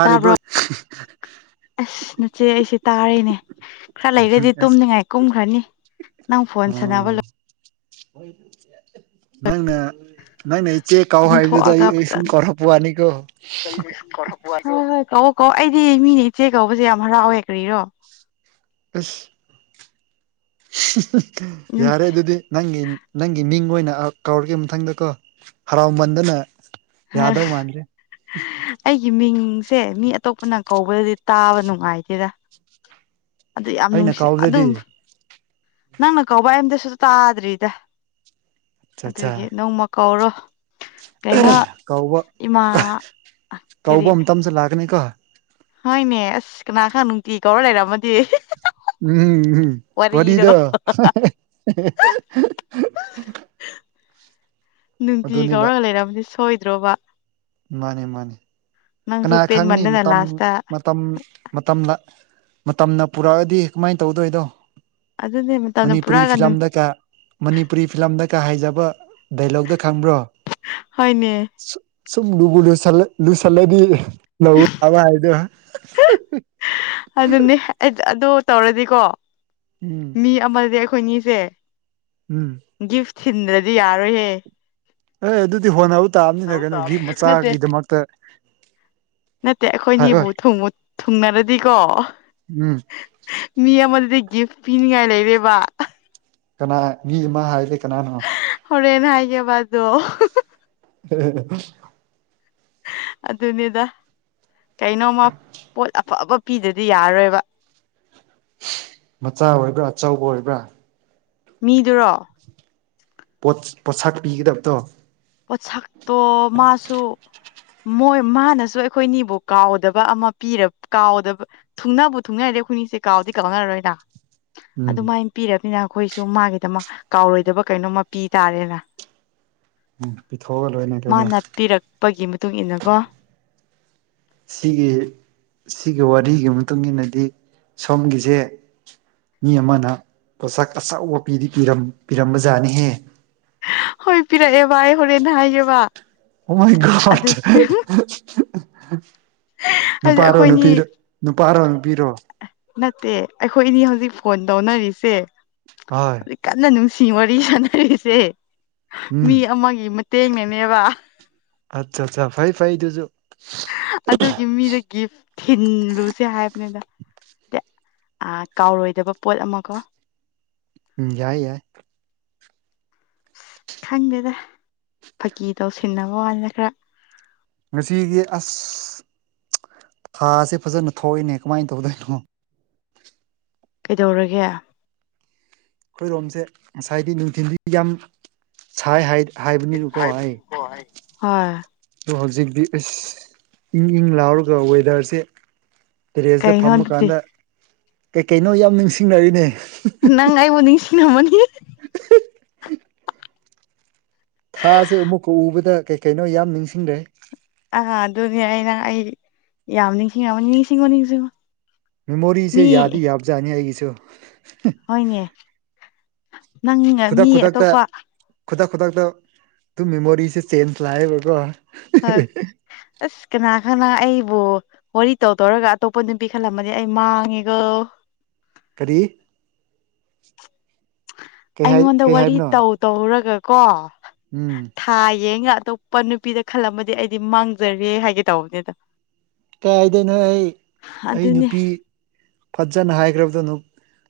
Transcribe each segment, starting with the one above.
ꯇꯥꯕ꯭ꯔꯣ ꯑꯁ ꯅꯆꯦ ꯑꯩꯁꯦ ꯇꯥꯔꯦꯅꯦ ꯈꯔ ꯂꯩꯔꯗꯤ ꯑꯁ ꯇꯨꯝꯅꯤꯡꯉꯥꯏ ꯀꯨꯝꯈ꯭ꯔꯅꯤ ꯅꯪ ꯐꯣꯟ ꯁꯅꯕ ꯑꯣ ꯅꯪꯅ ꯅꯪꯅ ꯏꯆꯦ ꯀꯧ ꯍꯥꯏꯕꯗꯨꯗ ꯇꯨꯝꯊꯣꯛꯑꯒ ꯑꯩ ꯁꯨꯝ ꯐꯖꯅ ꯀꯧꯔꯛꯄ ꯋꯥꯅꯤꯀꯣ ꯍꯣꯏ ꯍꯣꯏ ꯀꯧꯋꫭ ꯑꯩꯗꯤ ꯃꯤꯅ ꯏꯆꯦ ꯀꯧꯕꯁꯦ ꯌꯥꯝ ꯍꯔꯥꯎꯋꯦ ꯀꯔꯤꯔꯣ ꯑꯁ ꯌꯥꯔꯦ ꯑꯗꯨꯗꯤ ꯅꯪꯒꯤ ꯅꯪꯒꯤ ꯃꯤꯡ ꯑꯣꯏꯅ ꯀꯧꯔꯒꯦ ꯃꯊꯪꯗꯀꯣ ꯍꯔꯥꯎꯃꯟꯗꯅ ꯌꯥꯗꯧ ꯃꯥꯥꯟꯇꯦ ꯑꯩꯒꯤ ꯃꯤꯡꯁꯦ ꯃꯤ ꯑꯇꯣꯞꯄꯅ ꯀꯧꯕꯗꯗꯤ ꯇꯥꯕ ꯅꯨꯡꯉꯥꯏꯇꯦꯗ ꯑꯗꯨ ꯌꯥꯝ ꯑꯩꯅ ꯅꯨꯡꯁꯤ ꯀꯥꯎꯕꯗꯗꯤ ꯑꯗꯨꯝ ꯅꯪꯅ ꯀꯧꯕ ꯑꯩ ꯑꯃꯨꯛꯗꯁꯨ ꯇꯥꯗ꯭ꯔꯤꯗ ꯆꯠꯆꯥ ꯑꯗꯨꯒꯤ ꯅꯣꯡꯃ ꯀꯧꯔꯣ ꯀꯩꯅꯣ ꯀꯧꯕ ꯏꯃꯥ ꯀꯔꯤ UNINTELLIGIBLE ꯍꯣꯏꯅꯦ ꯑꯁ ꯀꯅꯥ ꯈꯪ ꯅꯨꯡꯇꯤ ꯀꯧꯔ ꯂꯩꯔꯝꯃꯗꯤ ꯎꯝꯝꯝ ꯋꯥꯔꯤꯗꯣ ꯋꯥꯔꯤꯗꫭ ꯅꯨꯡꯇꯤ ꯑꯗꯨꯅꯦꯕ ꯀꯧꯔꯒ ꯂꯩꯔꯝꯃꯗꯤ ꯁꯣꯏꯗ꯭ꯔꯣꯕ ꯃꯥꯅꯤ ꯃꯥꯅꯤ ꯀꯅꯥ ꯅꯪꯁꯨ ꯈꯪꯅꯤ ꯄꯦꯟꯃꯟꯗꯅ ꯃꯇꯝ ꯂꯥꯁꯇ ꯃꯇꯝ ꯃꯇꯝ ꯃꯇꯝꯅ ꯄꯨꯔꯛꯑꯗꯤ ꯀꯃꯥꯏꯅ ꯇꯧꯗꯣꯏꯅꫭ ꯑꯗꯨꯅꯦ ꯃꯇꯝꯅ ꯃꯅꯤꯄꯨꯔꯤ ꯄꯨꯔꯛꯑꯒꯅꯨ ꯐꯤꯂꯝꯗꯒ ꯃꯅꯤꯄꯨꯔꯤ ꯐꯤꯂꯝꯗ ꯀꯥ ꯍꯥꯏꯖꯕ ꯗꯥꯏꯂꯣꯛꯇ ꯈꯪꯕ꯭ꯔꯣ ꯍꫭꯠꯅꯦ ꯁꯨꯝ ꯂꯨꯕꯨ ꯂꯨ ꯂꯨꯁꯜꯂꯗꯤ ꯂꯧꯅꯕ ꯍꯥꯏꯗꯣ ꯑꯗꯨꯅꯦ ꯑꯗꯨ ꯇꯧꯔꯗꯤꯀꯣ ꯎꯝ ꯃꯤ ꯑꯃꯁꯦ ꯑꯩꯈꯣꯏꯅꯤꯁꯦ ꯎꯝ ꯒꯤꯐ ꯊꯤꯟꯗ꯭ꯔꯗꯤ ꯌꯥꯔꯣꯏꯍꯦ ꯑꯦ ꯑꯗꯨꯗꯤ ꯍꯣꯠꯅꯕ ꯇꯥꯕꯅꯤꯅ ꯒꯤꯐ ꯅꯠꯇꯦ ꯃꯆꯥꯒꯤꯗꯃꯛꯇ ꯅꯠꯇꯦ ꯑꯩꯈꯣꯏꯅꯤꯕꯨ ꯍꯥꯏꯔꯣꯏ ꯊꯨꯡꯕꯨ ꯊꯨꯡꯅꯔꯗꯤꯀꯣ ꯎꯝ ꯃꯤ ꯑꯃꯗꯨꯗꯤ ꯒꯤꯐ ꯄꯤꯅꯤꯡꯉꯥꯏ ꯂꯩꯔꯦꯕ ꯀꯅꯥ ꯃꯤ ꯑꯃ ꯍꯥꯏꯗꯤ ꯀꯅꯥꯅꯣ ꯍꯣꯔꯦꯟ ꯍꯥꯏꯒꯦꯕꯗꯣ ꯎ ꯑꯗꯨꯅꯤꯗ ꯀꯩꯅꯣꯝꯃ ꯄꯣꯠ ꯑꯐ ꯑꯐꯕ ꯄꯤꯗꯗꯤ ꯌꯥꯔꯣꯏꯕ ꯃꯆꯥ ꯑꯣꯏꯕ꯭ꯔꯥ ꯑꯆꯧꯕ ꯑꯣꯏꯕ꯭ꯔꯥ ꯃꯤꯗꯨꯔꯣ ꯄꯣꯠ ꯄꯣꯠꯁꯥꯛ ꯄꯤꯒꯗꯕꯇꯣ ꯄꯣꯠꯁꯛꯇꯣ ꯃꯥꯁꯨ ꯃꯣꯏ ꯃꯥꯅꯁꯨ ꯑꯩꯈꯣꯏꯅꯤꯕꯨ ꯀꯥꯎꯗꯕ ꯑꯃ ꯄꯤ ꯀꯥꯎꯗꯕ ꯊꯨꯡꯅꯕꯕꯨ ꯊꯨꯡꯅꯥꯏꯔꯦꯈꯣꯏꯅꯤꯁꯦ ꯀꯥꯎꯗꯤ ꯀꯥꯎꯛꯅꯔꯔꯣꯏꯅ ꯎꯝ ꯑꯗꯨꯃꯥꯏꯅ ꯄꯤꯔꯅꯤꯅ ꯑꯩꯈꯣꯏꯁꯨ ꯃꯥꯒꯤꯗꯃꯛ ꯀꯥꯎꯔꯣꯏꯗꯕ ꯀꯩꯅꯣꯝꯃ ꯄꯤ ꯇꯥꯔꯦꯅ ꯎꯝ ꯄꯤꯊꯣꯛꯑꯒ ꯂꯣꯏꯅꯦ ꯃꯥꯅ ꯄꯤꯔꯛꯄꯒꯤ ꯃꯇꯨꯡ ꯏꯟꯅꯀꯣ ꯁꯤꯒꯤ ꯁꯤꯒꯤ ꯋꯥꯔꯤꯒꯤ ꯃꯇꯨꯡ ꯏꯟꯅꯗꯤ ꯁꯣꯝꯒꯤꯁꯦ ꯃꯤ ꯑꯃꯅ ꯄꯣꯠꯁꯛ ꯑꯆꯧꯕ ꯄꯗꯤ ꯄꯤꯔꯝꯕꯖꯥꯠꯅꯤꯍꯦ ꯍꯣꯏ ꯄꯤꯔꯛꯑꯦ ꯚ ꯑꯩ ꯍꯣꯔꯦꯟꯦꯟ ꯍꯥꯏꯌꯦꯦꯕ ꯋꯥꯥꯏ ꯍꯥꯏꯗꯤ ꯅꯨꯄꯥꯔꯣ ꯑꯩꯈꯣꯏꯅꯤ ꯅꯨꯄꯤꯔꯣ ꯅꯨꯄꯥꯔꯣ ꯅꯨꯄꯤꯔꯣ ꯅꯠꯇꯦ ꯑꯩꯈꯣꯏ ꯏꯅꯤ ꯍꯧꯖꯤꯛ ꯐꯣꯟ ꯇꯧꯅꯔꯤꯁꯦ ꯍꯣꯏ ꯍꯧꯖꯤꯛ ꯀꯟꯅ ꯅꯨꯡꯁꯤ ꯋꯥꯔꯤ ꯁꯥꯟꯅꯔꯤꯁꯦ ꯃꯤ ꯎꯝ ꯑꯃꯒꯤ ꯃꯇꯦꯡꯅꯅꯦꯕ ꯑꯆꯥ ꯑ ꯐꯩ ꯐꯥꯏꯗꯨꯖꯣ ꯑꯗꯨꯒꯤ ꯃꯤꯗ ꯒꯤꯐ ꯊꯤꯜꯂꯨꯁꯦ ꯍꯥꯏꯕꯅꯤꯗ ꯀꯥꯎꯔꯣꯏꯗꯕ ꯄꯣꯠ ꯑꯃ ꯀꯣ ꯌꯥꯏ ꯌꯥꯏ ꯈꯪꯗꯦꯗ ꯐꯥꯀꯤ ꯇꯧꯁꯤꯟꯅꯕ ꯋꯥꯅꯤꯅ ꯈꯔ ꯉꯁꯤꯗꯤ ꯑꯁ ꯊꯥꯁꯦ ꯐꯖꯅ ꯊꯣꯛꯏꯅꯦ ꯀꯃꯥꯏꯅ ꯇꯧꯗꯣꯏꯅꯣ ꯀꯩꯗꯧꯔꯒꯦ ꯑꯩꯈꯣꯏꯔꯣꯝꯁꯦ ꯉꯁꯥꯏꯗꯤ ꯅꯨꯡꯊꯤꯟꯜꯗꯤ ꯌꯥꯝ ꯁꯥꯏ ꯍꯥꯏꯕꯅꯤꯅꯀꯣ ꯑꯩ ꯍꯣꯏ ꯑꯗꯣ ꯍꯧꯖꯤꯛꯇꯤ ꯑꯁ ꯏꯪ ꯏꯪ ꯂꯥꯎꯔꯒ ꯋꯦꯗꯔꯁꯦ ꯇꯦꯔꯦꯖꯇ ꯀꯩꯅꯣ ꯑꯗꯨꯗꯤ ꯐꯝꯃꯀꯥꯟꯗ ꯀꯩ ꯀꯩꯅꯣ ꯌꯥꯝ ꯅꯤꯡꯁꯤꯡꯅꯔꯤꯅꯦ ꯅꯪꯥꯏꯕꯨꯗꯤꯁꯤꯅ ꯃꯅꯤ ꯊꯥꯁꯦ ꯑꯃꯨꯛꯀ ꯎꯕꯗ ꯀꯩ ꯀꯩꯅꯣ ꯌꯥꯝ ꯅꯤꯡꯁꯤꯡꯈ꯭ꯔꯦ ꯑꯥ ꯑꯗꯨꯅꯤ ꯑꯩꯅ ꯑꯩ ꯌꯥꯝ ꯅꯤꯡꯁꯤꯡ ꯌꯥꯝ ꯅꯤꯡꯁꯤꯡꯉꯣ ꯅꯤꯡꯁꯤꯡꯉꯣ ꯃꯦꯃꯣꯔꯤꯁꯦ ꯃꯤ ꯌꯥꯗꯤ ꯌꯥꯕꯖꯥꯠꯅꯤ ꯑꯩꯒꯤꯁꯨ ꯍꯅꯦ ꯈꯨꯗꯛ ꯈꯨꯗꯛꯇ ꯈꯨꯗꯛ ꯈꯨꯗꯛꯇ ꯑꯗꯨ ꯃꯦꯃꯣꯔꯤꯁꯦ ꯆꯦꯟꯖ ꯂꯥꯛꯑꯦꯕꯀꯣ ꯍꯣꯏ ꯑꯁ ꯀꯅꯥ ꯀꯅꯥ ꯑꯩꯕꯨ ꯋꯥꯔꯤ ꯇꯧ ꯇꯧꯔꯒ ꯑꯇꯣꯞꯄ ꯅꯨꯄꯤ ꯈꯜꯂꯝꯃꯗꯤ ꯑꯩ ꯃꯥꯡꯉꯦꯒ ꯀꯔꯤ ꯀꯩ ꯍꯥꯏ ꯑꯩꯉꯣꯟꯗ ꯀꯩ ꯋꯥꯔꯤ ꯍꯥꯏꯕꯅꯣ ꯇꯧ ꯇꯧꯔꯒ ꯀꯣ ꯎꯝ ꯊꯥ ꯌꯦꯡꯒ ꯑꯇꯣꯞꯄ ꯅꯨꯄꯤꯗ ꯈꯜꯂꯝꯃꯗꯤ ꯑꯩꯗꯤ ꯃꯥꯡꯖꯔꯦ ꯍꯥꯏꯒꯦ ꯇꯧꯕꯅꯦ ꯑꯗ ꯀꯥꯏꯗꯩꯏꯅꯣ ꯑꯩ ꯑꯩ ꯑꯗꯨꯅꯦ ꯅꯨꯄꯤ ꯐꯖꯅ ꯍꯥꯏꯈ꯭ꯔꯕꯗꯣꯅ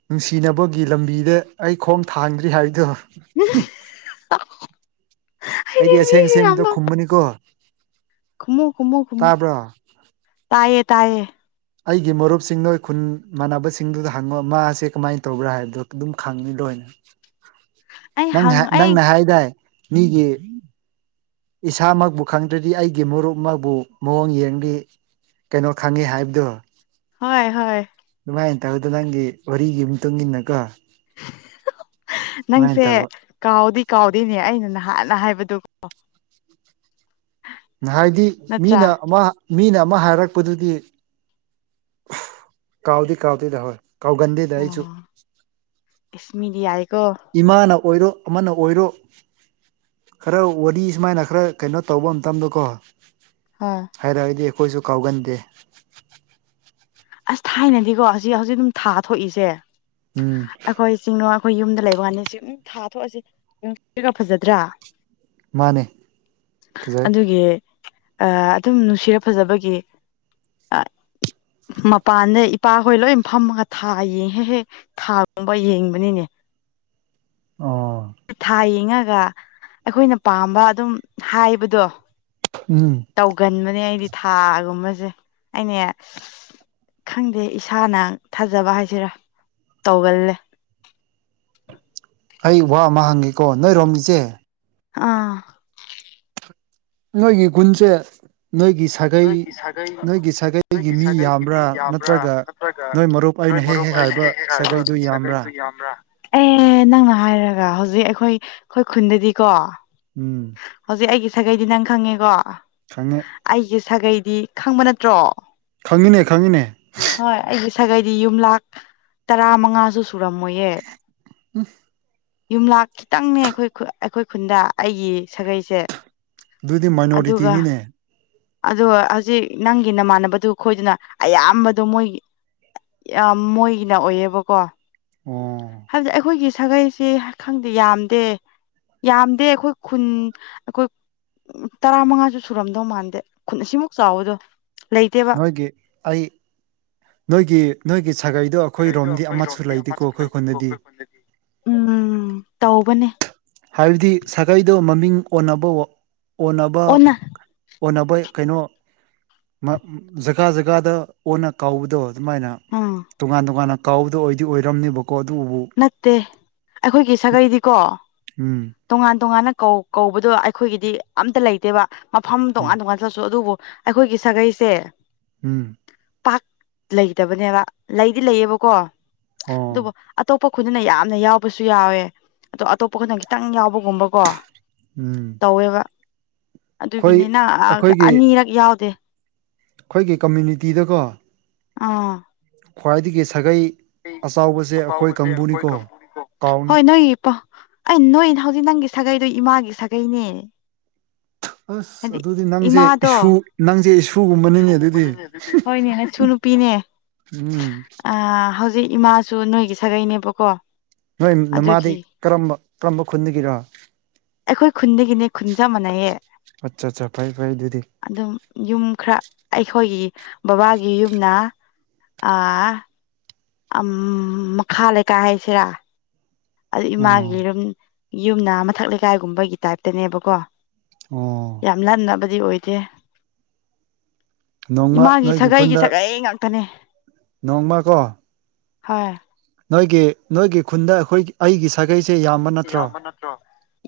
ꯅꯨꯡꯁꯤꯅꯕꯒꯤ ꯂꯝꯕꯤꯗ ꯑꯩ ꯈꯣꯡ ꯊꯥꯡꯗ꯭ꯔꯤ ꯍꯥꯏꯕꯗꯣ ꯎꯝ ꯑꯩꯗꯤ ꯑꯁꯦꯡ ꯑꯁꯦꯡꯕꯗ ꯈꯨꯝꯕꯅꯤꯀꯣ ꯈꯨꯃꯨ ꯈꯨꯃꯨ ꯈꯨꯃꯣ ꯇꯥꯕ꯭ꯔꯣ ꯇꯥꯏꯌꯦ ꯇꯥꯏꯌꯦ ꯑꯩꯒꯤ ꯃꯔꯨꯞꯁꯤꯡ ꯅꯣꯏ ꯈꯨꯟ ꯃꯥꯟꯅꯕꯁꯤꯡꯗꯨꯗ ꯍꯪꯕ ꯃꯥꯁꯦ ꯀꯃꯥꯏꯅ ꯇꯧꯕ꯭ꯔꯥ ꯍꯥꯏꯕꯗꯣ ꯑꯗꯨꯝ ꯈꯪꯅꯤ ꯂꯣꯏꯅ ꯑꯩ ꯅꯪ ꯍꯪ ꯑꯩ ꯅꯪꯅ ꯍꯥꯏꯥꯏꯗꯥ ꯃꯤꯒꯤ ꯏꯁꯥꯃꯛꯕꯨ ꯈꯪꯗ꯭ꯔꯗꯤ ꯑꯩꯒꯤ ꯃꯔꯨꯞꯃꯛꯕꯨ ꯃꯑꯣꯡ ꯌꯦꯡꯂꯤ ꯀꯩꯅꯣ ꯈꯪꯉꯤ ꯍꯥꯏꯕꯗꯣ ꯍꯣꯏ ꯍꯣꯏ ꯑꯗꯨꯃꯥꯏꯅ ꯇꯧꯔꯗꯣ ꯅꯪꯒꯤ ꯋꯥꯔꯤꯒꯤ ꯃꯇꯨꯡ ꯏꯟꯅ ꯀꯣ ꯅꯪꯁꯦ ꯇꯧꯕ ꯀꯥꯎꯗꯤ ꯀꯥꯎꯗꯦꯅꯦ ꯑꯩꯅ ꯅꯍꯥꯟꯅ ꯍꯥꯏꯕꯗꯨ ꯍꯥꯏꯗꯤ ꯅꯠꯇ꯭ꯔꯥ ꯃꯤꯅ ꯑꯃ ꯃꯤꯅ ꯑꯃ ꯍꯥꯏꯔꯛꯄꯗꯨꯗꯤ ꯀꯥꯎꯗꯤ ꯀꯥꯥꯎꯗꯤꯗ ꯍꯣꯏ ꯀꯥꯎꯒꯟꯗꯗꯤ ꯑꯣ ꯏꯁꯃꯤꯗꯤ ꯋꯥꯏꯀꫭ ꯏꯃꯥꯅ ꯑꯣꯏꯔꯣ ꯑꯃꯅ ꯑꯣꯏꯔꯣ ꯈꯔ ꯋꯥꯔꯤ ꯁꯨꯃꯥꯏꯅ ꯈꯔ ꯀꯩꯅꯣ ꯇꯧꯕ ꯃꯇꯝꯗꯀꯣ ꯍꯥ ꯍꯥꯏꯔꯒꯗꯤ ꯑꯩꯈꯣꯏꯁꯨ ꯀꯥꯎꯒꯟꯗꯦ ꯑꯁ ꯊꯥꯏꯅꯗꯤꯀꯣ ꯍꯧꯖꯤꯛ ꯍꯧꯖꯤꯛ ꯑꯗꯨꯝ ꯊꯥ ꯊꯣꯛꯏꯁꯦ ꯎꯝ ꯑꯩꯈꯣꯏ ꯆꯤꯡꯅꯣꯛ ꯑꯩꯈꯣꯏ ꯌꯨꯝꯗ ꯂꯩꯕ ꯉꯅꯤ ꯁꯨꯝ ꯊꯥ ꯊꯣꯛꯑꯁꯤ ꯐꯖꯗ꯭ꯔꯥ ꯃꯥꯅꯦ ꯐꯖꯩ ꯑꯗꯨꯒꯤ ꯑꯗꯨꯝ ꯅꯨꯡꯁꯤꯔ ꯐꯖꯕꯒꯤ ꯃꯄꯥꯟꯗ ꯏꯄꯥ ꯍꯣꯏ ꯂꯣꯏ ꯐꯝꯃꯒ ꯊꯥ ꯌꯦꯡꯍꯦꯛ ꯍꯦꯛ ꯊꯥꯒꯨꯝꯕ ꯌꯦꯡꯕꯅꯤꯅꯦ ꯑꯣ ꯊꯥ ꯌꯦꯡꯉꯒ ꯑꯩꯈꯣꯏꯅ ꯄꯥꯝꯕ ꯑꯗꯨꯝ ꯍꯥꯏꯕꯗꯣ ꯎꯝ ꯇꯧꯒꯟꯕꯅꯦ ꯑꯩꯗꯤ ꯊꯥꯒꯨꯝꯕꯁꯦ ꯑꯅꯦ ꯈꯪꯗꯦ ꯏꯁꯥꯅ ꯊꯥꯖꯕ ꯍꯥꯏꯁꯤꯔꯥ ꯇꯧꯒꯜꯂꯦ ꯑꯩ ꯋꯥ ꯑꯃ ꯍꯪꯒ‌ꯦꯀꯣ ꯅꯣꯏ ꯔꯣꯝꯃꯤꯆꯦ ꯑꯥ ꯅꯣꯏꯒꯤ ꯒꯨꯟꯁꯦ ꯅꯣꯏꯒꯤ ꯁꯥꯒꯩ ꯅꯣꯏꯒꯤ ꯁꯥꯒꯩꯒꯤ ꯃꯤ ꯌꯥꯝꯕ꯭ꯔꯥ ꯅꯠꯇ꯭ꯔꯒ ꯅꯣꯏ ꯃꯔꯨꯞ ꯅꯣꯏ ꯑꯩꯅ ꯍꯦꯛ ꯃꯔꯨꯞ ꯑꯩꯅ ꯍꯥꯏꯕ ꯍꯦꯛ ꯍꯦꯛ ꯍꯥꯏꯕ ꯁꯥꯒꯩꯗꯨ ꯌꯥꯝꯕ꯭ꯔꯥ ꯁꯥꯖꯒꯩꯗꯨ ꯌꯥꯝꯕ꯭ꯔꯥ ꯑꯦ ꯅꯪꯅ ꯍꯥꯏꯔꯒ ꯍꯧꯖꯤꯛ ꯑꯩꯈꯣꯏ ꯑꯩꯈꯣꯏ ꯈꯨꯟꯗꯗꯤꯀꯣ ꯎꯝ ꯍꯧꯖꯤꯛ ꯑꯩꯒꯤ ꯁꯥꯒꯩꯗꯤ ꯅꯪ ꯈꯪꯉꯦꯀꯣ ꯈꯪꯉ‌ꯦ ꯑꯩꯒꯤ ꯁꯥꯒꯩꯗꯤ ꯈꯪꯕ ꯅꯠꯇ꯭ꯔꯣ ꯈꯪꯉꯤꯅꯦ ꯈꯪꯉꯤꯅꯦ ꯍꯣꯏ ꯑꯩꯒꯤ ꯁꯥꯒꯩꯗꯤ ꯌꯨꯝꯂꯥꯛ ꯇꯔꯥ ꯃꯉꯥꯁꯨ ꯁꯨꯔꯝꯃꯣꯏꯌꯦ ꯎꯐ ꯌꯨꯝꯂꯛ ꯈꯤꯇꯪꯅꯦ ꯑꯩꯈꯣꯏ ꯑꯩꯈꯣꯏ ꯈꯨꯟꯗ ꯑꯩꯒꯤ ꯁꯥꯒꯩꯁꯦ ꯑꯗꯨꯗꯤ ꯃꯥꯏꯅꯣꯔꯤꯇꯤꯅꯤꯅꯦ ꯑꯗꯣ ꯍꯧꯖꯤꯛ ꯅꯪꯒꯤ ꯅꯃꯥꯟꯅꯕꯗꯨ ꯑꯩꯈꯣꯏꯗꯨꯅ ꯑꯌꯥꯝꯕꯗꯣ ꯃꯣꯏ ꯌꯥꯝ ꯃꯣꯏꯒꯤꯅ ꯑꯣꯏꯌꯦꯕꯀꯣ ꯑꯣ ꯍꯥꯏꯕꯗꯤ ꯑꯩꯈꯣꯏꯒꯤ ꯁꯥꯒꯩꯁꯤ ꯈꯪꯗꯦ ꯌꯥꯝꯗꯦ ꯌꯥꯝꯗꯦ ꯑꯩꯈꯣꯏ ꯈꯨꯟ ꯑꯩꯈꯣꯏ ꯇꯔꯥ ꯃꯉꯥꯁꯨ ꯁꯨꯔꯝꯗꯧ ꯃꯥꯟꯗꯦ ꯈꯨꯟ ꯑꯁꯤꯃꯨ ꯆꯥꯎꯕꯗꯣ ꯂꯩꯇꯦ ꯅꯣꯏꯒꯤ ꯑꯩ ꯅꯣꯏꯒꯤ ꯅꯣꯏꯒꯤ ꯁꯥꯒꯩꯗꯣ ꯗꯣ ꯑꯩꯈꯣꯏꯔꯣꯝꯗꯤ ꯑꯃꯠꯁꯨ ꯑꯩꯈꯣꯏꯔꯣꯝꯗꯤ ꯂꯩꯇꯦꯀꯣ ꯑꯃꯁꯨ ꯑꯩꯈꯣꯏ ꯂꯩꯀꯣ ꯈꯨꯟꯗꯗꯤ ꯑꯩꯈꯣꯏꯗꯤ ꯎꯝ ꯇꯧꯕꯅꯦ ꯍꯥꯏꯕꯗꯤ ꯁꯥꯒꯩꯗꯣ ꯃꯃꯤꯡ ꯑꯣꯟꯅꯕ ꯑꯣꯟꯅꯕ ꯑꯣꯟꯅ ꯑꯣꯟꯅꯕ ꯀꯩꯅꯣ ꯖꯒꯥ ꯖꯒꯥꯗ ꯑꯣꯟꯅ ꯀꯥꯎꯕꯗꯣ ꯑꯗꯨꯃꯥꯏꯅ ꯑꯥ ꯇꯣꯉꯥꯟ ꯇꯣꯉꯥꯟꯅ ꯀꯥꯎꯗ ꯑꯣꯏꯗꯤ ꯑꯣꯏꯔꯝꯅꯤꯕ ꯀꯣꯗꯨꯎ ꯅꯠꯇꯦ ꯑꯩꯈꯣꯏꯒꯤ ꯁꯥꯒꯩꯗꯤꯀꯣ ꯎꯝ ꯇꯣꯉꯥꯟ ꯇꯣꯉꯥꯟꯅ ꯀꯧꯕꯗꯣ ꯑꯩꯈꯣꯏꯒꯤꯗꯤ ꯑꯝꯇ ꯂꯩꯇꯦꯕ ꯃꯐꯝ ꯑꯣ ꯇꯣꯉꯥꯟ ꯇꯣꯉꯥꯟ ꯆꯠꯁꯨ ꯑꯗꯨꯕꯨ ꯑꯩꯈꯣꯏꯒꯤ ꯁꯥꯒꯩꯁꯦ ꯎꯝ ꯄꯥꯛ ꯂꯩꯇꯕꯅꯦꯕ ꯂꯩꯗꯤ ꯂꯩꯌꯦꯕꯀꯣ ꯑꯗꯨꯕꯨ ꯑꯣ ꯑꯇꯣꯞꯄꯗꯨꯅ ꯌꯥꯝꯅ ꯌꯥꯎꯕꯁꯨ ꯌꯥꯎꯋꯦ ꯑꯗꯣ ꯑꯇꯣꯞꯄ ꯗꯅ ꯈꯤꯇꯪ ꯌꯥꯎꯕꯒꯨꯝꯕꯀꯣ ꯎꯝ ꯇꯧꯋꯦꯕ ꯑꯩꯈꯣꯏ ꯑꯗꯨꯒꯤꯅꯤ ꯅꯪ ꯑꯩꯈꯣꯏꯒꯤ ꯑꯅꯤꯔꯛ ꯌꯥꯎꯗꯦ ꯑꯩꯈꯣꯏꯒꯤ ꯀꯝꯃ꯭ꯌꯨꯅꯤꯇꯤꯗꯀꯣ ꯑꯥ ꯈ꯭ꯋꯥꯏꯗꯒꯤ ꯁꯥꯒꯩ ꯑꯆꯥꯎꯕꯁꯦ ꯑꯩꯈꯣꯏ ꯀꯥꯡꯕꯨꯅꯤꯀꯣ [unintelligible] ꯀꯥꯎꯅꯨ ꯍꯣꯢ ꯅꯣꯢꯒꯤ ꯑꯥ ꯅꯣꯏ ꯍꯧꯖꯤꯛ ꯅꯪꯒꯤ ꯁꯥꯒꯩꯗꯣ ꯏꯃꯥꯒꯤ ꯁꯥꯒꯩꯅꯦ ꯑꯁ ꯍꯥꯏꯗꯤ ꯑꯗꯨꯗꯤ ꯅꯪꯁꯦ ꯏꯁꯨ ꯏꯃꯥꯗꯣ ꯅꯪꯁꯦ ꯏꯁꯨꯒꯨꯝꯕꯅꯤꯅꯦ ꯑꯗꯨꯗꯤ ꯁꯨ ꯅꯨꯄꯤꯅꯦ ꯎꯝ ꯑꯥ ꯍꯧ ꯖꯤꯛ ꯏꯃꯥꯁꯨ ꯅꯣꯏꯒꯤ ꯁꯥꯒꯩꯅꯦꯕꯀꯣ ꯅꯣꯏ ꯅꯃꯗꯤ ꯑꯗꯨꯒꯤ ꯀꯔꯝꯕ ꯀꯔꯝꯕ ꯈꯨꯟꯗꯒꯤꯔꯥ ꯑꯩꯈꯣꯏ ꯈꯨꯟꯗꯒꯤꯅꯦ ꯈꯨꯟ ꯆꯞ ꯃꯥꯟꯅꯩꯌꯦ ꯑꯠꯆꯥ ꯑꯠꯆꯥ ꯐꯩ ꯐꯩ ꯑꯗꯨꯗꯤ ꯑꯗꯨꯝ ꯌꯨꯝ ꯈꯔ ꯑꯩꯈꯣꯏꯒꯤ ꯕꯕꯥꯒꯤ ꯌꯨꯝꯅ ꯑꯥ ꯃꯈꯥ ꯂꯩꯀꯥꯏ ꯍꯥꯏꯁꯤꯔꯥ ꯑꯗꯨ ꯑꯣ ꯏꯃꯥꯒꯤꯔꯨꯝ ꯌꯨꯝꯅꯥ ꯃꯊꯛ ꯂꯩꯀꯥꯏꯒꯨꯝꯕꯒꯤ ꯇꯥꯏꯞꯇꯅꯦꯕꯀꯣ ꯑꯣ ꯌꯥꯝ ꯂꯅꯕꯗꯤ ꯑꯣꯏꯗꯦ ꯅꯣꯡꯃ ꯏꯃꯥꯒꯤ ꯅꯣꯏꯒꯤ ꯁꯥꯒꯩꯒꯤ ꯈꯨꯟꯗ ꯁꯥꯒꯩ ꯉꯥꯛꯇꯅꯦ ꯅꯣꯡꯃ ꯀꯣ ꯍꯣꯏ ꯅꯣꯏꯒꯤ ꯅꯣꯏꯒꯤ ꯈꯨꯟꯗ ꯑꯩꯈꯣꯏꯒꯤ ꯑꯩꯒꯤ ꯁꯥꯒꯩꯁꯦ ꯌꯥꯝ ꯌꯥꯝꯃꯅ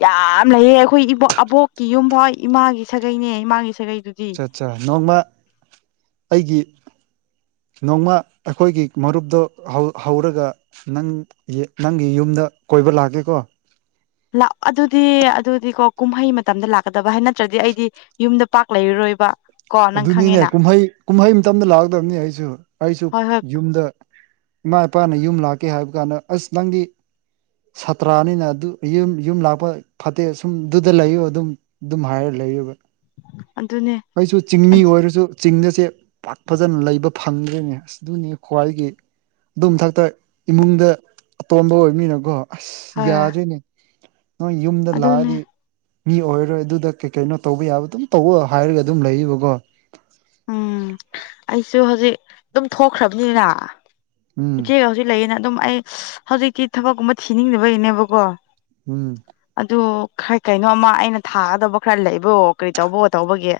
ꯌꯥꯝ ꯂꯩꯑꯦ ꯑꯩꯈꯣꯏ ꯏꯕꯣꯛ ꯑꯕꯣꯛꯀꯤ ꯌꯨꯝꯐꯥꯎ ꯏꯃꯥꯒꯤ ꯁꯥꯒꯩꯅꯦ ꯏꯃꯥꯒꯤ ꯁꯥꯒꯩꯗꯨꯗꯤ ꯑꯠꯆꯥ ꯑꯠꯆꯥ ꯅꯣꯡꯃ ꯑꯩꯒꯤ ꯅꯣꯡꯃ ꯑꯩꯈꯣꯏꯒꯤ ꯃꯔꯨꯞꯇꯣ ꯍꯧꯔꯒ ꯅꯪ ꯅꯪꯒꯤ ꯌꯨꯝꯗ ꯀꯣꯏꯕ ꯂꯥꯛꯀꯦꯀꯣ ꯂꯥꯎ ꯑꯗꯨꯗꯤ ꯑꯗꯨꯗꯤꯀꯣ ꯀꯨꯝꯍꯩ ꯃꯇꯝꯗ ꯂꯥꯛꯀꯗꯕ ꯍꯥꯏ ꯅꯠꯇ꯭ꯔꯗꯤ ꯑꯩꯗꯤ ꯌꯨꯝꯗ ꯄꯥꯛ ꯂꯩꯔꯔꯣꯏꯕ ꯀꯣ ꯅꯪ ꯑꯗꯨꯅꯤꯅꯦ ꯈꯪꯉꯦꯅ ꯀꯨꯝꯍꯩ ꯀꯨꯝꯍꯩ ꯃꯇꯝꯗ ꯂꯥꯛꯗꯝꯅꯤ ꯑꯩꯁꯨ ꯑꯩꯁꯨ ꯍꯣꯏ ꯍꯣꯏ ꯌꯨꯝꯗ ꯏꯃꯥ ꯏꯄꯥꯅ ꯌꯨꯝ ꯂꯥꯛꯀꯦ ꯍꯥꯏꯕ ꯀꯥꯟꯗ ꯑꯁ ꯅꯪꯗꯤ ꯁꯥꯇ꯭ꯔꯥꯅꯤꯅ ꯑꯗꯨꯝ ꯌꯨꯝ ꯌꯨꯝ ꯂꯥꯛꯄ ꯐꯠꯇꯦ ꯁꯨꯝ ꯑꯗꯨꯗ ꯂꯩꯌꯨ ꯑꯗꯨꯝ ꯑꯗꯨꯝ ꯍꯥꯏꯔ ꯂꯩꯌꯦꯕ ꯑꯗꯨꯅꯦ ꯑꯩꯁꯨ ꯆꯤꯡꯃꯤ ꯑꯣꯏꯔꯁꯨ ꯆꯤꯡꯗꯁꯦ ꯄꯥꯛ ꯐꯖꯅ ꯂꯩꯕ ꯐꯪꯗ꯭ꯔꯦꯅꯦ ꯑꯗꯨꯅꯤ ꯈ꯭ꯋꯥꯏꯒꯤ ꯑꯗꯨ ꯃꯊꯛꯇ ꯏꯃꯨꯡꯗ ꯑꯇꯣꯝꯕ ꯑꯣꯏꯕꯃꯤꯅꯀꯣ ꯑꯁ ꯍꯣꯏ ꯌꯥꯗꯦꯅꯦ ꯅꯣꯏ ꯌꯨꯝꯗ ꯑꯗꯨꯅꯦ ꯂꯥꯛꯑꯗꯤ ꯃꯤ ꯑꯣꯏꯔꯣꯏ ꯑꯗꯨꯗ ꯀꯩ ꯀꯩꯅꯣ ꯇꯧꯕ ꯌꯥꯕ ꯑꯗꯨꯝ ꯇꯧ ꯍꯥꯏꯔꯒ ꯑꯗꯨꯝ ꯂꯩꯌꯦꯕꯀꯣ ꯎꯝ ꯑꯩꯁꯨ ꯍꯧꯖꯤꯛ ꯑꯗꯨꯝ ꯊꯣꯛꯈ꯭ꯔꯕꯅꯤꯅ ꯎꯝ ꯏꯆꯦꯒ ꯍꯧꯖꯤꯛ ꯂꯩꯌꯦꯅ ꯑꯗꯨꯝ ꯑꯩ ꯍꯧꯖꯤꯛꯇꯤ ꯊꯕꯛꯀꯨꯝꯕ ꯊꯤꯅꯤꯡꯗꯕꯒꯤꯅꯦꯕꯀꯣ ꯎꯝ ꯑꯗꯨ ꯈꯔ ꯀꯩꯅꯣꯝꯃ ꯑꯩꯅ ꯊꯥꯒꯗꯕ ꯈꯔ ꯂꯩꯕꯣ ꯀꯔꯤ ꯇꯧꯕꯣ ꯇꯧꯕꯒꯤ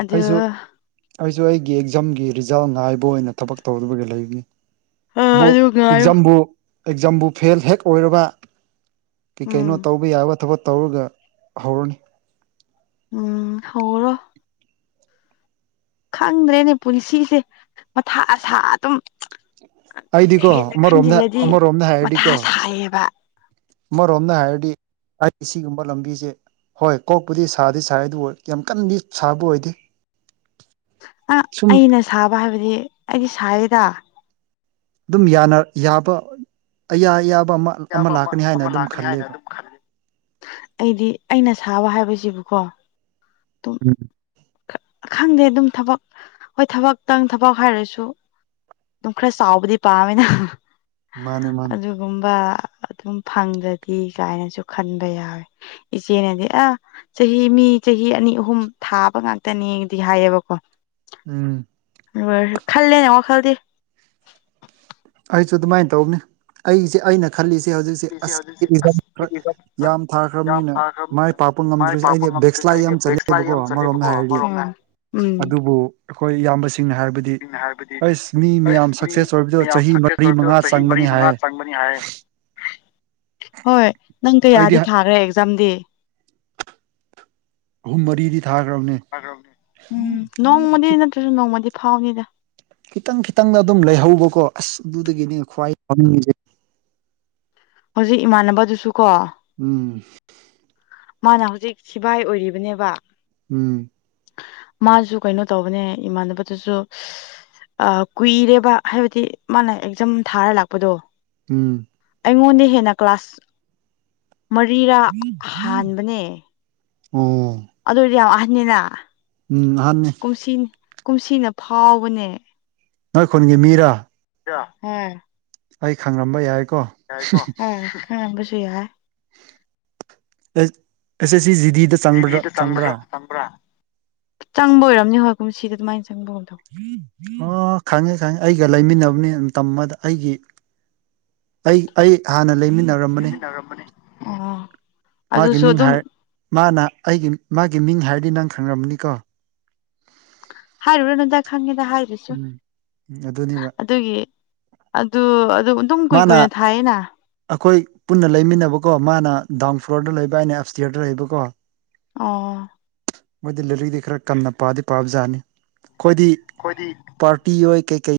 ꯑꯗꯨ ꯑꯩꯁꯨ ꯑꯩꯁꯨ ꯑꯩꯒꯤ ꯑꯦꯛꯖꯥꯝꯒꯤ ꯔꯤꯖꯜ ꯉꯥꯏꯕ ꯑꯣꯏꯅ ꯊꯕꯛ ꯇꯧꯔꯨꯕꯒꯤ ꯂꯩꯕꯅꯤ ꯑ ꯕꯨ ꯑꯗꯨ ꯉꯥꯏꯌꯣ ꯑꯦꯛꯖꯥꯝꯕꯨ ꯑꯦꯛꯖꯥꯝꯕꯨ ꯐꯦꯜ ꯍꯦꯛ ꯑꯣꯏꯔꯕ ꯀꯩ ꯎꯝ ꯀꯩꯅꯣ ꯇꯧꯕ ꯌꯥꯕ ꯊꯕꯛ ꯇꯧꯔꯒ ꯍꯧꯔꯅꯤ ꯎꯝ ꯍꯧꯔꯣ ꯈꯪꯗ꯭ꯔꯦꯅꯦ ꯄꯨꯟꯁꯤꯁꯦ ꯃꯊꯥ ꯑꯁꯥ ꯑꯗꯨꯝ ꯑꯩꯗꯤꯀꯣ ꯍꯦꯟꯅ ꯑꯃꯔꯣꯝꯗ ꯈꯟꯖꯤꯜꯂꯗꯤ ꯑꯃꯔꯣꯝꯗ ꯃꯊꯥ ꯍꯥꯏꯔꯗꯤꯀꯣ ꯁꯥꯏꯌꯦꯕ ꯑꯃꯔꯣꯝꯅ ꯍꯥꯏꯔꯗꯤ ꯑꯩ ꯁꯤꯒꯨꯝꯕ ꯂꯝꯕꯤꯁꯦ ꯍꯣꯏ ꯀꯣꯛꯄꯨꯗꯤ ꯁꯥꯗꯤ ꯁꯥꯏ ꯑꯗꯨ ꯑꯣꯏ ꯌꯥꯝ ꯀꯟꯗꯤ ꯁꯥꯕ ꯑꯣꯏꯗꯦ ꯑ ꯁꯨꯝ ꯑꯩꯅ ꯁꯥꯕ ꯍꯥꯏꯕꯗꯤ ꯑꯩꯗꯤ ꯁꯔꯤꯗ ꯑꯗꯨꯝ ꯌꯥꯅ ꯌꯥꯕ ꯑꯌꯥ ꯑꯌꯥꯕ ꯑꯃ ꯂꯥꯛꯀꯅꯤ ꯑꯃ ꯍꯥꯏꯅ ꯑꯃ ꯑꯗꯨꯝ ꯂꯥꯛꯀꯅꯤ ꯍꯥꯏꯅ ꯈꯜꯂꯦꯕ ꯑꯗꯨꯝ ꯈ ꯑꯩꯗꯤ ꯑꯩꯅ ꯁꯥꯕ ꯍꯥꯏꯕꯁꯤꯕꯨꯀꯣ ꯑꯗꯨꯝ ꯎꯝ ꯈꯪꯗꯦ ꯑꯗꯨꯝ ꯊꯕꯛ ꯍꯣꯏ ꯊꯕꯛꯇꯪ ꯊꯕꯛ ꯍꯥꯏꯔꯁꯨ ꯑꯗꯨꯝ ꯈꯔ ꯆꯥꯎꯥꯎꯕꯗꯤ ꯄꯥꯝꯃꯦꯅ ꯃꯥꯅꯦ ꯃꯥꯅꯤ ꯒꯨꯝꯕ ꯑꯗꯨꯝ ꯐꯪꯗꯗꯤ ꯀꯥꯏꯅꯁꯨ ꯈꯟꯕ ꯌꯥꯎꯋꯦ ꯏꯆꯦꯅꯗꯤ ꯑ ꯆꯍꯤ ꯃꯤ ꯆꯍꯤ ꯑꯅꯤ ꯑꯍꯨꯝ ꯊꯥꯕ ꯑꯩꯣꯏ ꯉꯥꯛꯇꯅꯤꯗꯤ ꯍꯥꯏꯌꯦꯕꯀꯣ ꯎꯝ ꯈꯜꯂꯦꯅꯦ ꯋꯥꯈꯜꯗꯤ ꯑꯩꯁꯨ ꯑꯗꯨꯃꯥꯏꯅ ꯇꯧꯅꯤ ꯑꯩꯁꯦ ꯑꯩꯅ ꯈꯜꯂꯤꯁꯤ ꯍꯧꯖꯤꯛꯁꯤ ꯌꯥꯝ ꯊꯥꯈ꯭ꯔꯕꯅꯤꯅ ꯃꯥꯏ ꯄꯥꯛꯄ ꯉꯝꯗ꯭ꯔꯤꯁꯦ ꯑꯩꯗꯤ ꯕꯦꯛꯁ꯭ꯂꯥꯏ ꯌꯥꯝ ꯆꯠꯂꯦꯕꯀꯣ ꯑꯃꯔꯣꯝꯗ ꯍꯥꯏꯔꯗꯤ ꯎꯝ ꯑꯗꯨꯕꯨ ꯑꯩꯈꯣꯏ ꯏꯌꯥꯝꯕꯁꯤꯡꯅ ꯍꯥꯏꯔꯕꯗꯤ ꯑꯩꯁ ꯃꯤ ꯃꯌꯥꯝ ꯁꯛꯁꯦꯁ ꯑꯣꯏꯔꯤꯕꯗ ꯆꯍꯤ ꯃꯔꯤ ꯃꯉꯥ ꯆꯪꯕꯅꯤ ꯍꯥꯏ ꯍꯣꯏ ꯅꯪ ꯑꯩꯗꯤ ꯀꯌꯥꯗꯤ ꯊꯥꯈ꯭ꯔꯦ ꯑꯦꯛꯖꯥꯝꯗꯤ ꯑꯍꯨꯝ ꯃꯔꯤꯗꯤ ꯊꯥꯈ꯭ꯔꯕꯅꯦ ꯎꯝ ꯅꯣꯡꯃꯗꯤ ꯅꯠꯇ꯭ꯔꯁꯨ ꯅꯣꯡꯃꯗꯤ ꯐꯥꯎꯅꯤꯗ ꯈꯤꯇꯪ ꯈꯤꯇꯪꯗ ꯑꯗꯨꯝ ꯂꯩꯍꯧꯕꯀꯣ ꯑꯁ ꯑꯗꯨꯗꯒꯤꯅꯦ ꯈ꯭ꯋꯥꯏꯅꯤꯡꯉꯦ ꯍꯧꯖꯤꯛ ꯏꯃꯥꯟꯅꯕꯗꯨꯁꯨ ꯀꯣ ꯎꯝ ꯃꯥꯅ ꯍꯧꯖꯤꯛ ꯁꯤꯕꯥꯏ ꯑꯣꯏꯔꯤꯕꯅꯦꯕ ꯎꯝ ꯃꯥꯁꯨ ꯀꯩꯅꯣ ꯇꯧꯕꯅꯦ ꯏꯃꯥꯟꯅꯕꯗꯨꯁꯨ ꯀꯨꯏꯔꯦꯕ ꯍꯥꯏꯕꯗꯤ ꯃꯥꯅ ꯑꯦꯛꯖꯝ ꯊꯥꯔ ꯂꯥꯛꯄꯗꯣ ꯎꯝ ꯑꯩꯉꯣꯟꯗ ꯍꯦꯟꯅ ꯀ꯭ꯂꯥꯁ ꯃꯔꯤꯔꯥ ꯍꯥꯟꯕꯅꯦ ꯎꯝ ꯑꯗꯨꯗꯤ ꯌꯥꯝ ꯋꯥꯍꯟꯅꯤꯅ ꯎꯝ ꯑꯅꯤꯅꯦ ꯀꯨꯝꯁꯤ ꯀꯨꯝꯁꯤꯅ ꯐꯥꯎꯕꯅꯦ ꯅꯣꯏ ꯈꯨꯟꯒꯤ ꯃꯤꯔꯥ [unintelligible] ꯑꯩ ꯈꯪꯂꯝꯕ ꯌꯥꯏꯀꯣ ꯑꯥ ꯈꯪꯉꯝꯕꯁꯨ ꯌꯥꯏ [unintelligible] ꯆꯪꯕ꯭ꯔꯥ ꯆꯪꯕ ꯑꯣꯏꯔꯝꯅꯤ ꯍꯣꯏꯕ ꯋꯤꯁꯤ ꯑꯗꯨꯃꯥꯏꯅ ꯆꯪꯕꯒꯨꯝꯊꯧ ꯑ ꯈꯪꯉꯦ ꯈꯪꯉꯦ ꯑꯩꯒ ꯂꯩꯃꯤꯟꯅꯕꯅꯤ ꯑꯗꯨ ꯇꯝꯕꯗ ꯑꯩꯒꯤ ꯑꯩ ꯑꯩ ꯍꯥꯟꯅ ꯂꯩꯃꯤꯟꯅꯔ ꯑꯣ ꯃꯥꯒꯤ ꯑꯗꯨꯁꯨ ꯃꯤꯡ ꯑꯗꯨꯝ ꯍꯥꯏ ꯃꯥꯅ ꯑꯩꯒꯤ ꯃꯥꯒꯤ ꯃꯤꯡ ꯍꯥꯏꯔꯗꯤ ꯅꯪ ꯈꯪꯉꯕꯅꯤꯀꯣ ꯍꯥꯏꯔꯨꯔꯥꯅꯨꯗ ꯈꯪꯉꯤꯗ ꯍꯥꯏꯗꯁꯨ ꯎꯝ ꯑꯗꯨꯅꯦꯕ ꯑꯗꯨꯒꯤ ꯑꯗꯨ ꯑꯗꯨ ꯑꯗꯨꯝ ꯀꯨꯏ ꯃꯥꯅ ꯀꯨꯏꯅ ꯊꯥꯏꯌꯦꯅ ꯑꯩꯈꯣꯏ ꯄꯨꯟꯅ ꯂꯩꯃꯤꯟꯅꯕꯀꯣ ꯃꯥꯅ ꯗꯥꯎꯟ ꯐ꯭ꯂꯣꯔꯗ ꯂꯩꯕ ꯍꯥꯏꯅꯦ ꯑꯞ ꯏꯁꯇꯤꯌꯔꯗ ꯂꯩꯕꯀꯣ ꯑꯣ ꯃꯣꯏꯗꯤ ꯂꯥꯏꯔꯤꯛꯇꯤ ꯈꯔ ꯀꯟꯅ ꯄꯥꯗꯤ ꯄꯥꯕꯖꯥꯠꯅꯤ ꯑꯩꯈꯣꯏꯗꯤ ꯀꯗꯤ ꯄꯔꯇꯤ ꯑꯣꯏꯣꯏ ꯀꯩ ꯀꯩ